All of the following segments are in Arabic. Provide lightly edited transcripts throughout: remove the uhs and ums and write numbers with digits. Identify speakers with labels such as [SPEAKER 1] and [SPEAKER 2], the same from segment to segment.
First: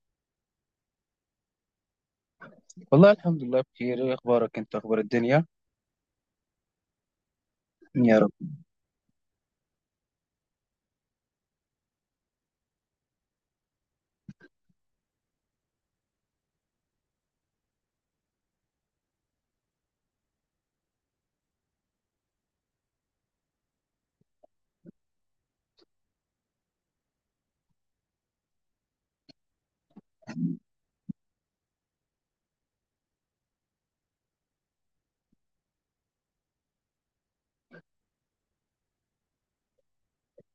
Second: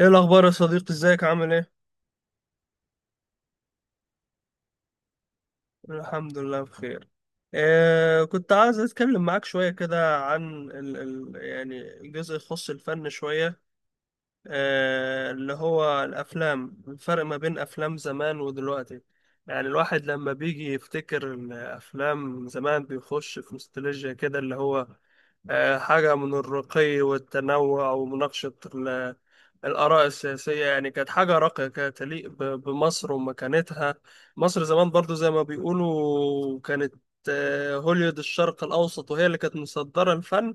[SPEAKER 1] ايه الاخبار يا صديقي، ازيك، عامل ايه؟
[SPEAKER 2] والله الحمد لله بخير. ايه اخبارك انت؟ اخبار الدنيا؟
[SPEAKER 1] الحمد لله بخير.
[SPEAKER 2] يا رب.
[SPEAKER 1] كنت عايز اتكلم معاك شويه كده عن ال ال يعني الجزء يخص الفن شويه. اللي هو الافلام، الفرق ما بين افلام زمان ودلوقتي. يعني الواحد لما بيجي يفتكر الافلام زمان بيخش في نوستالجيا كده، اللي هو حاجه من الرقي والتنوع ومناقشه الآراء السياسية. يعني كانت حاجة راقية كده تليق بمصر ومكانتها. مصر زمان برضو زي ما بيقولوا كانت هوليود الشرق الأوسط، وهي اللي كانت مصدرة الفن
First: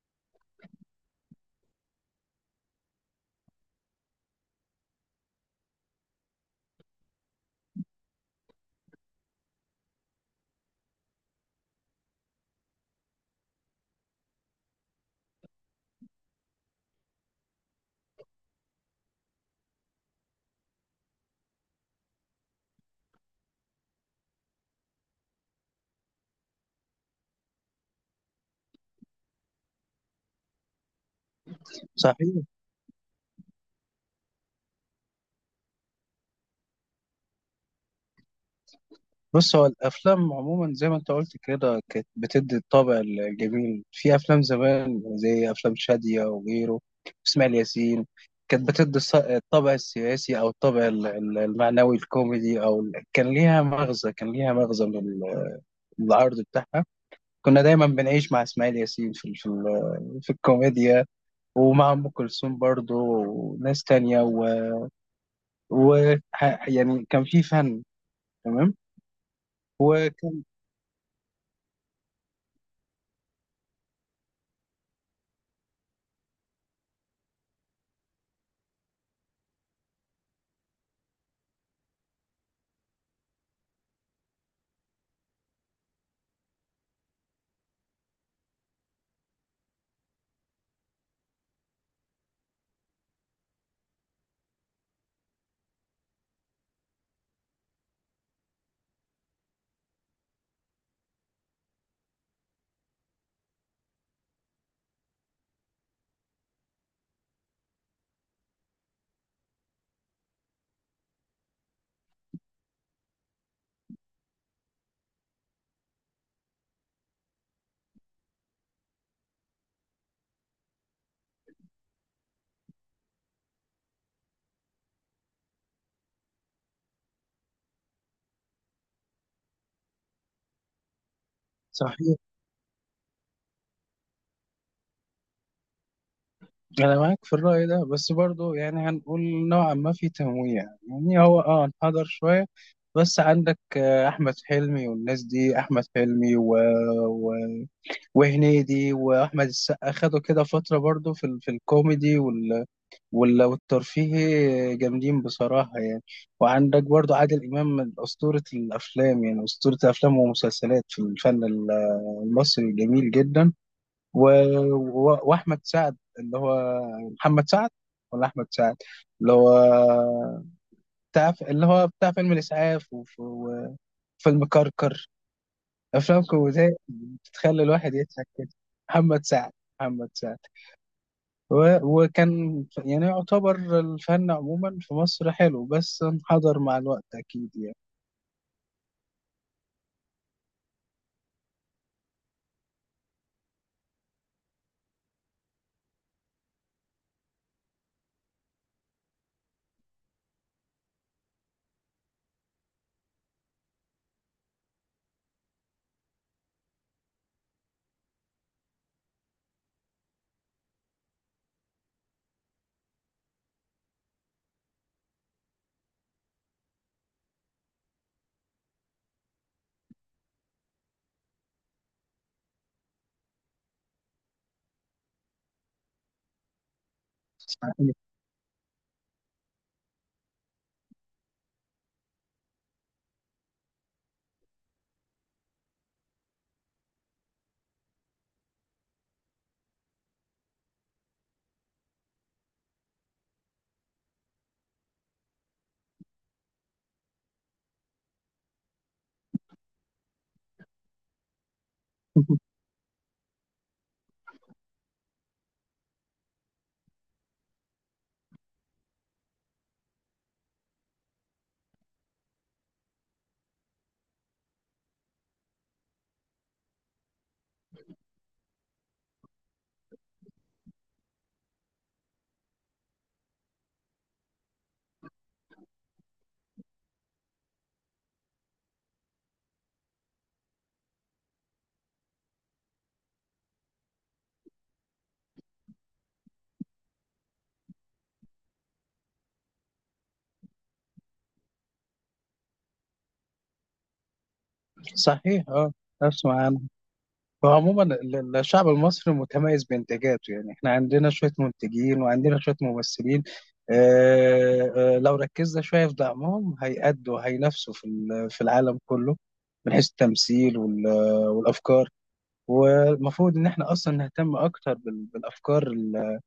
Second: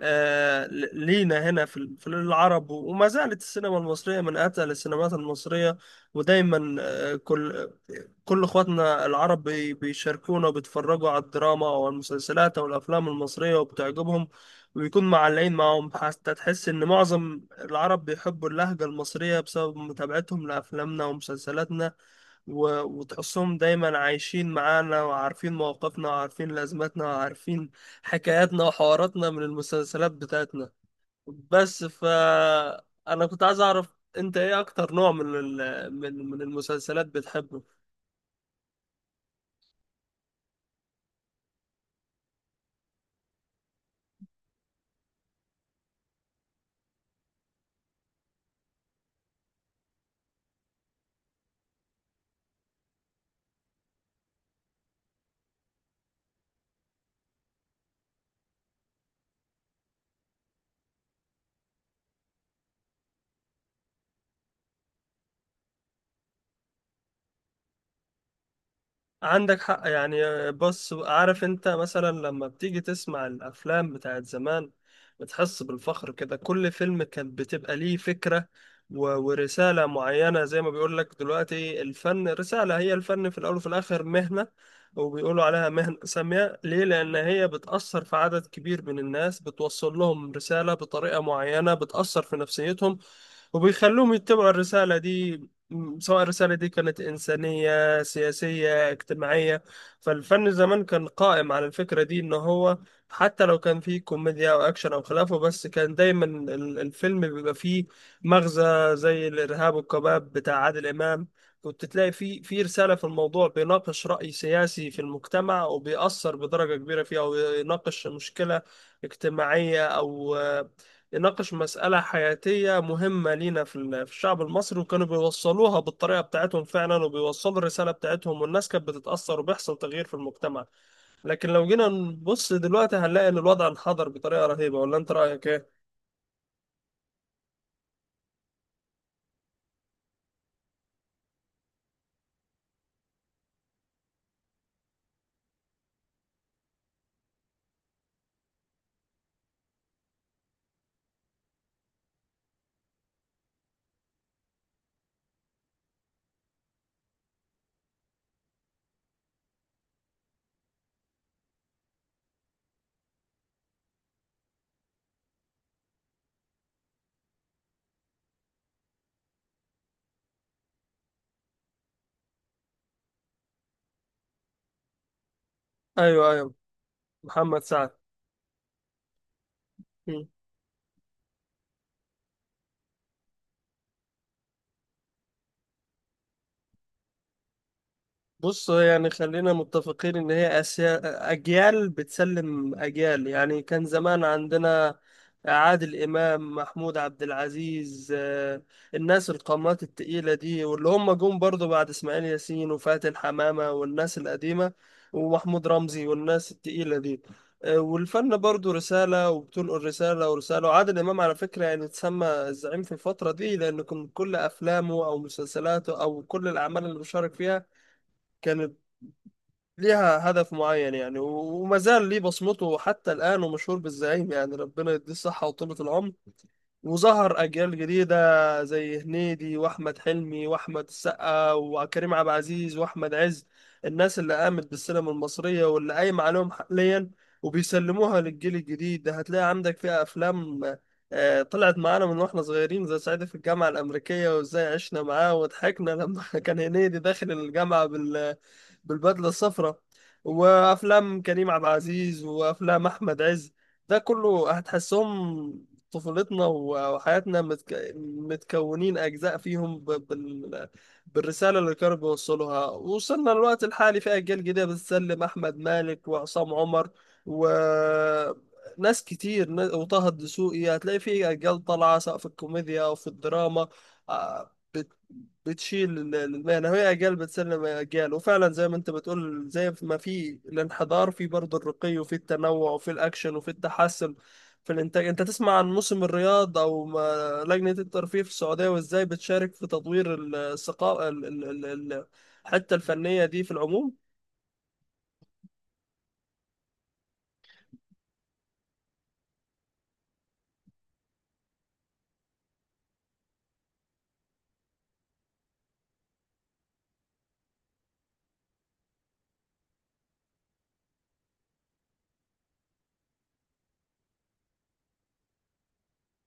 [SPEAKER 1] لينا هنا في العرب، وما زالت السينما المصرية من أتقل السينمات المصرية. ودايما كل اخواتنا العرب بيشاركونا وبيتفرجوا على الدراما او المسلسلات او الافلام المصريه وبتعجبهم، وبيكون معلقين معاهم حتى تحس ان معظم العرب بيحبوا اللهجه المصريه بسبب متابعتهم لافلامنا ومسلسلاتنا. و- وتحسهم دايما عايشين معانا وعارفين مواقفنا وعارفين لازماتنا وعارفين حكاياتنا وحواراتنا من المسلسلات بتاعتنا. بس
[SPEAKER 2] صحيح.
[SPEAKER 1] انا كنت عايز اعرف انت ايه اكتر نوع من ال- من من المسلسلات بتحبه؟
[SPEAKER 2] بص، هو الافلام عموما زي ما انت قلت كده كانت بتدي الطابع الجميل في افلام زمان، زي افلام شادية وغيره، اسماعيل ياسين. كانت بتدي الطابع السياسي او الطابع المعنوي الكوميدي، كان ليها مغزى. كان ليها مغزى من العرض بتاعها. كنا دايما بنعيش مع اسماعيل ياسين في في الكوميديا، ومع ام كلثوم برضه وناس تانية. يعني كان في فن. تمام.
[SPEAKER 1] عندك حق،
[SPEAKER 2] وكان
[SPEAKER 1] يعني بص، عارف انت مثلا لما بتيجي تسمع الافلام بتاعت زمان بتحس بالفخر كده، كل فيلم كان بتبقى ليه فكرة و- ورسالة معينة. زي ما بيقول لك دلوقتي الفن رسالة، هي الفن في الاول وفي الاخر مهنة، وبيقولوا عليها مهنة سامية ليه؟ لان هي بتأثر في عدد كبير من الناس، بتوصل لهم رسالة بطريقة معينة بتأثر في نفسيتهم وبيخلوهم يتبعوا الرسالة دي، سواء الرسالة دي كانت إنسانية سياسية اجتماعية. فالفن زمان كان قائم على الفكرة دي، إن هو حتى لو كان فيه كوميديا أو أكشن أو خلافه بس كان دايما الفيلم بيبقى فيه مغزى، زي الإرهاب والكباب بتاع عادل إمام، كنت تلاقي فيه في رسالة في الموضوع، بيناقش رأي سياسي في المجتمع وبيأثر بدرجة كبيرة فيه، أو يناقش مشكلة اجتماعية، أو يناقش مسألة حياتية مهمة لينا في الشعب المصري، وكانوا بيوصلوها بالطريقة بتاعتهم فعلا وبيوصلوا الرسالة بتاعتهم، والناس كانت بتتأثر وبيحصل تغيير في المجتمع. لكن لو جينا
[SPEAKER 2] صحيح.
[SPEAKER 1] نبص دلوقتي هنلاقي إن الوضع انحدر بطريقة رهيبة، ولا أنت رأيك إيه؟
[SPEAKER 2] انا معاك في الرأي ده، بس برضو يعني هنقول نوعا ما في تنويع. يعني هو اه انحدر شوية، بس عندك احمد حلمي والناس دي. احمد حلمي و... و... وهنيدي واحمد السقا خدوا كده فترة برضو في الكوميدي والترفيهي، جامدين بصراحة يعني. وعندك برضو عادل امام، من اسطورة الافلام. يعني اسطورة الافلام ومسلسلات في الفن المصري جميل جدا. و... و... واحمد سعد اللي هو محمد سعد ولا احمد سعد، اللي هو بتاع اللي هو بتاع فيلم الاسعاف وفيلم كركر، افلام
[SPEAKER 1] أيوه، أيوه.
[SPEAKER 2] كوميديه
[SPEAKER 1] محمد
[SPEAKER 2] بتخلي
[SPEAKER 1] سعد.
[SPEAKER 2] الواحد يضحك كده. محمد سعد محمد سعد. وكان يعني يعتبر الفن عموما في مصر حلو، بس انحدر مع الوقت اكيد يعني.
[SPEAKER 1] بص، يعني خلينا متفقين ان هي أسيا، اجيال بتسلم اجيال. يعني كان زمان عندنا عادل امام، محمود عبد العزيز، الناس القامات التقيلة دي، واللي هم جم برضو بعد اسماعيل ياسين وفاتن حمامة والناس القديمة ومحمود رمزي والناس التقيلة دي. والفن برضو رسالة وبتنقل رسالة ورسالة. وعادل إمام على فكرة يعني اتسمى الزعيم في الفترة دي لأن كان كل أفلامه أو مسلسلاته أو كل الأعمال اللي بيشارك فيها كانت ليها هدف معين. يعني وما زال ليه بصمته حتى الآن ومشهور بالزعيم، يعني ربنا يديه الصحة وطولة العمر. وظهر أجيال
[SPEAKER 2] صحيح.
[SPEAKER 1] جديدة زي هنيدي وأحمد حلمي وأحمد السقا وكريم عبد العزيز وأحمد عز، الناس اللي قامت بالسينما المصرية واللي قايمة عليهم حاليا وبيسلموها للجيل الجديد ده. هتلاقي عندك فيها أفلام طلعت معانا من واحنا صغيرين زي صعيدي في الجامعة الأمريكية، وإزاي عشنا معاه وضحكنا لما كان هنيدي داخل الجامعة بالبدلة الصفراء. وأفلام كريم عبد العزيز وأفلام أحمد عز، ده كله هتحسهم طفولتنا وحياتنا، متكونين أجزاء فيهم بالرسالة اللي كانوا بيوصلوها. وصلنا للوقت الحالي في أجيال جديدة بتسلم، أحمد مالك وعصام عمر و ناس كتير، وطه الدسوقي. هتلاقي في أجيال طالعة سواء في الكوميديا أو في الدراما، آه، بت... بتشيل المهنة، وهي أجيال بتسلم أجيال. وفعلا زي ما أنت بتقول زي ما في الانحدار في برضه الرقي وفي التنوع وفي الأكشن وفي التحسن في الإنتاج. أنت تسمع عن موسم الرياض أو ما- لجنة الترفيه في السعودية وإزاي بتشارك في تطوير ال- الثقافة ال- ال- ال- ال- الحتة الفنية دي في العموم.
[SPEAKER 2] صحيح اه. اسمع، فعموما الشعب المصري متميز بإنتاجاته. يعني احنا عندنا شوية منتجين وعندنا شوية ممثلين. اه اه لو ركزنا شوية في دعمهم هيأدوا، هينافسوا في العالم كله، من حيث التمثيل والأفكار. والمفروض إن احنا أصلا نهتم أكتر بالأفكار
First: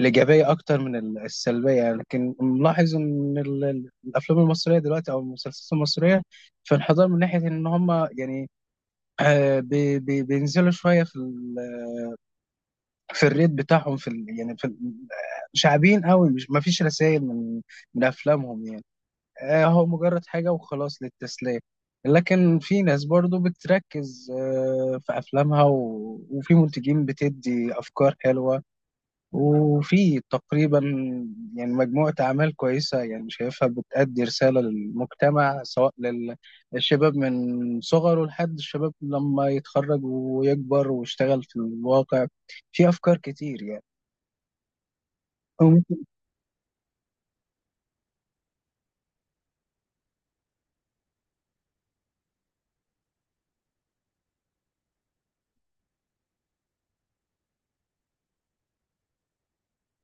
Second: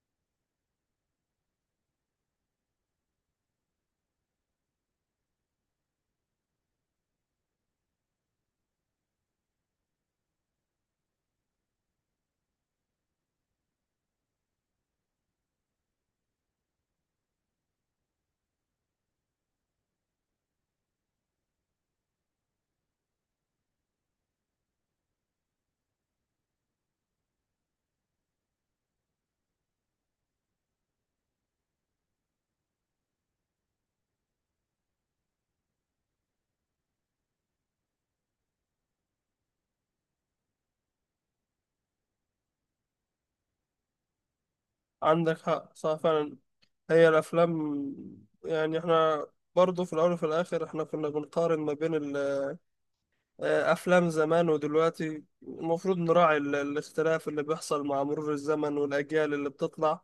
[SPEAKER 2] الإيجابية أكتر من السلبية يعني. لكن ملاحظ إن الأفلام المصرية دلوقتي أو المسلسلات المصرية في انحدار، من ناحية إن هم يعني بينزلوا شوية في في الريت بتاعهم يعني شعبيين قوي. مش ما فيش رسائل من من افلامهم يعني. هو مجرد حاجه وخلاص للتسليه. لكن في ناس برضو بتركز في افلامها، وفي منتجين بتدي افكار حلوه. وفي تقريبا يعني مجموعه اعمال كويسه، يعني شايفها بتأدي رساله للمجتمع، سواء للشباب من صغره لحد الشباب لما يتخرج ويكبر ويشتغل في الواقع. في افكار كتير يعني.
[SPEAKER 1] عندك
[SPEAKER 2] أو
[SPEAKER 1] حق، صح
[SPEAKER 2] ممكن-
[SPEAKER 1] فعلا. هي الأفلام، يعني إحنا برضه في الأول وفي الآخر إحنا كنا بنقارن ما بين أفلام زمان ودلوقتي، المفروض نراعي الاختلاف اللي بيحصل مع مرور الزمن والأجيال اللي بتطلع.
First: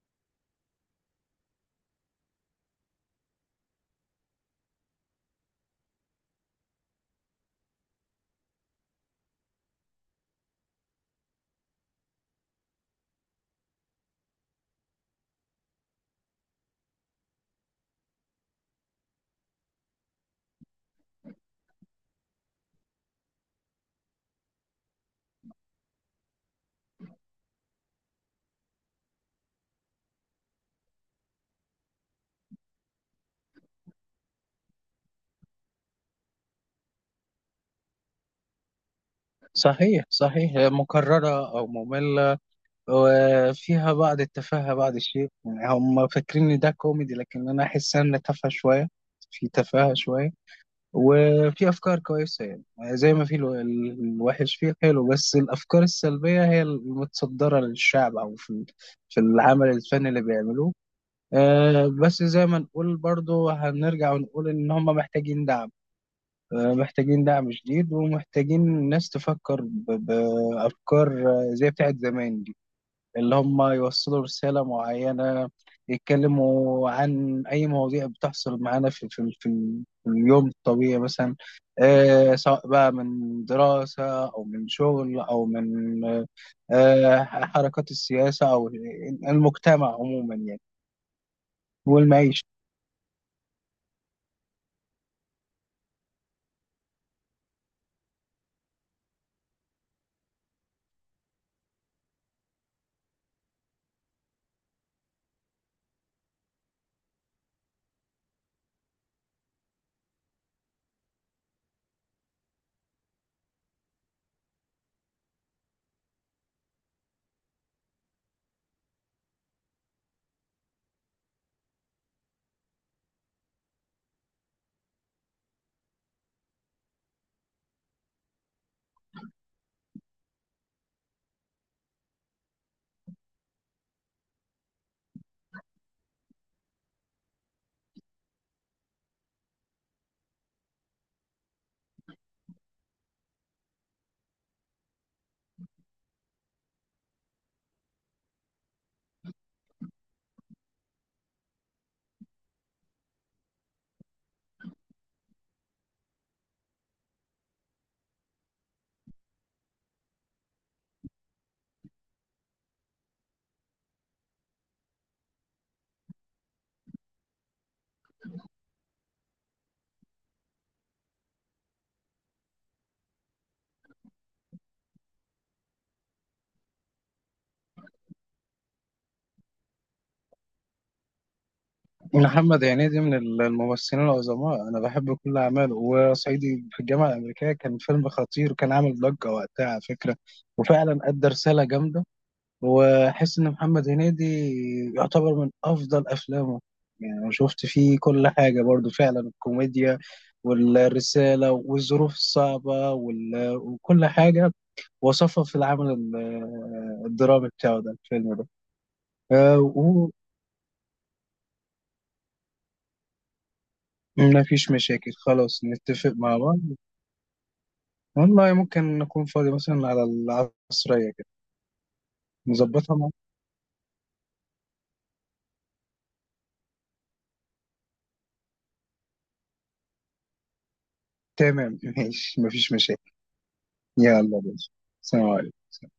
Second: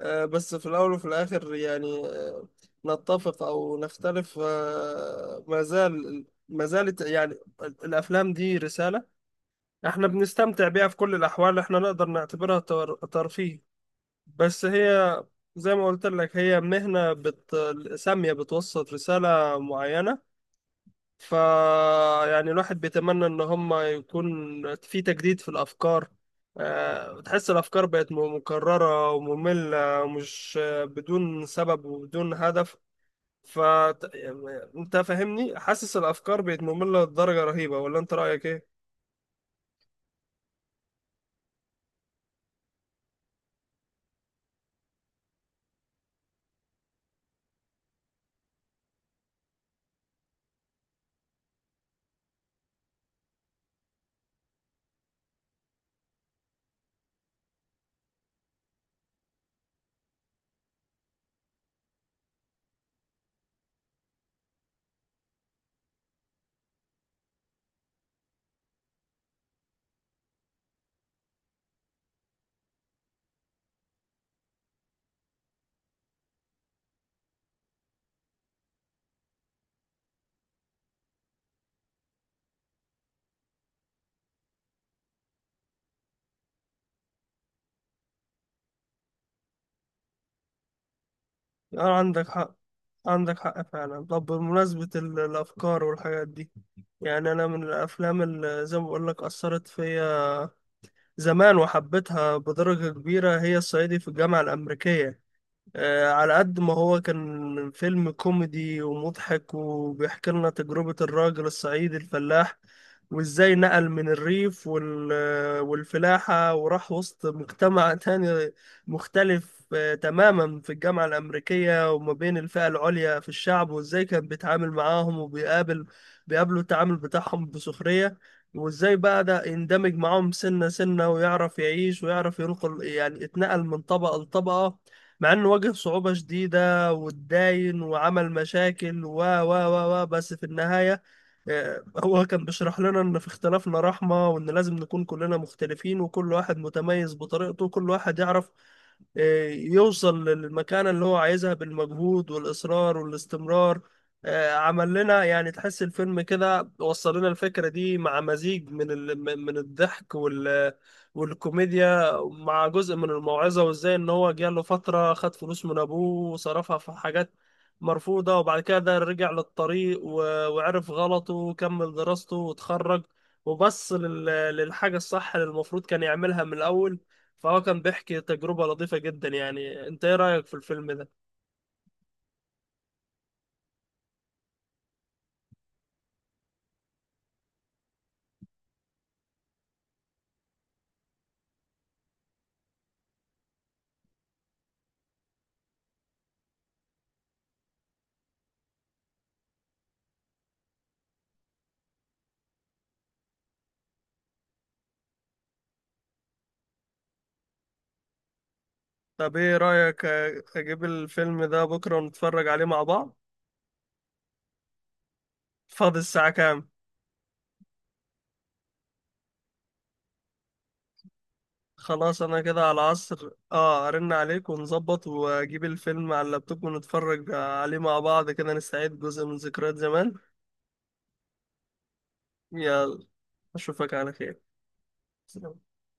[SPEAKER 1] بس في الأول وفي الآخر يعني، نتفق أو نختلف، ما زال ما زالت، يعني الأفلام دي رسالة. احنا بنستمتع بيها في كل الأحوال، احنا نقدر نعتبرها ترفيه. بس هي زي ما قلت لك هي مهنة سامية بتوصل رسالة معينة. ف يعني الواحد بيتمنى ان هم يكون في تجديد في الافكار. تحس الافكار بقت مكرره وممله ومش بدون سبب وبدون هدف. ف انت فاهمني، حاسس الافكار بقت ممله لدرجه رهيبه، ولا انت رايك ايه؟
[SPEAKER 2] صحيح صحيح، مكررة أو مملة، وفيها بعض التفاهة بعض الشيء. يعني هم فاكرين إن ده كوميدي، لكن أنا أحس إن تافهة شوية. في تفاهة شوية وفي أفكار كويسة يعني. زي ما في الوحش فيه حلو، بس الأفكار السلبية هي المتصدرة للشعب أو في العمل الفني اللي بيعملوه. بس زي ما نقول برضو، هنرجع ونقول إن هم محتاجين دعم. محتاجين دعم شديد، ومحتاجين ناس تفكر بأفكار زي بتاعت زمان دي، اللي هم يوصلوا رسالة معينة. يتكلموا عن أي مواضيع بتحصل معانا في اليوم الطبيعي مثلا. سواء بقى من دراسة أو من شغل أو من آه، حركات السياسة أو المجتمع عموما يعني،
[SPEAKER 1] اه، عندك
[SPEAKER 2] والمعيشة.
[SPEAKER 1] حق، عندك حق فعلا. طب بمناسبة الأفكار والحاجات دي، يعني أنا من الأفلام اللي زي ما بقول لك أثرت فيا زمان وحبيتها بدرجة كبيرة هي الصعيدي في الجامعة الأمريكية. على قد ما هو كان فيلم كوميدي ومضحك وبيحكي لنا تجربة الراجل الصعيدي الفلاح، وازاي نقل من الريف والفلاحة وراح وسط مجتمع تاني مختلف تماما في الجامعة الأمريكية، وما بين الفئة العليا في الشعب، وازاي كان بيتعامل معاهم بيقابلوا التعامل بتاعهم بسخرية، وازاي بدأ يندمج معاهم سنة سنة ويعرف يعيش ويعرف ينقل، يعني اتنقل من طبقة لطبقة مع انه واجه صعوبة شديدة واتداين وعمل مشاكل و و و و بس في النهاية هو كان بيشرح لنا ان في اختلافنا رحمة، وان لازم نكون كلنا مختلفين وكل واحد متميز بطريقته، وكل واحد يعرف يوصل للمكانة اللي هو عايزها بالمجهود والإصرار والاستمرار. عمل لنا، يعني تحس الفيلم كده وصل لنا الفكرة دي مع مزيج من الضحك والكوميديا، مع جزء من الموعظة. وإزاي إن هو جاله فترة خد فلوس من أبوه وصرفها في حاجات مرفوضة، وبعد كده رجع للطريق و... وعرف غلطه وكمل دراسته واتخرج، وبص للحاجة الصح اللي المفروض كان يعملها من الأول. فهو كان بيحكي تجربة لطيفة جدا. يعني انت ايه رأيك في الفيلم ده؟
[SPEAKER 2] محمد هنيدي من الممثلين العظماء، انا بحب كل اعماله. وصعيدي في الجامعه الامريكيه كان فيلم خطير، وكان عامل ضجه وقتها على فكره. وفعلا ادى رساله جامده. واحس ان محمد هنيدي يعتبر من افضل افلامه. يعني أنا شفت فيه كل حاجه برضو، فعلا الكوميديا والرساله والظروف الصعبه وكل حاجه وصفها في العمل الدرامي بتاعه، ده الفيلم ده.
[SPEAKER 1] طب ايه
[SPEAKER 2] آه،
[SPEAKER 1] رأيك اجيب الفيلم ده بكرة ونتفرج عليه مع بعض؟
[SPEAKER 2] وما فيش مشاكل، خلاص
[SPEAKER 1] فاضي
[SPEAKER 2] نتفق
[SPEAKER 1] الساعة
[SPEAKER 2] مع بعض.
[SPEAKER 1] كام؟
[SPEAKER 2] والله ممكن نكون فاضي مثلا على العصرية كده.
[SPEAKER 1] خلاص، انا كده على
[SPEAKER 2] نظبطها مع.
[SPEAKER 1] العصر، ارن عليك ونظبط واجيب الفيلم على اللابتوب ونتفرج عليه مع بعض كده، نستعيد جزء من ذكريات زمان.
[SPEAKER 2] تمام. ماشي، مفيش
[SPEAKER 1] يلا،
[SPEAKER 2] مشاكل.
[SPEAKER 1] اشوفك على
[SPEAKER 2] يلا
[SPEAKER 1] خير.
[SPEAKER 2] بينا. سلام عليكم.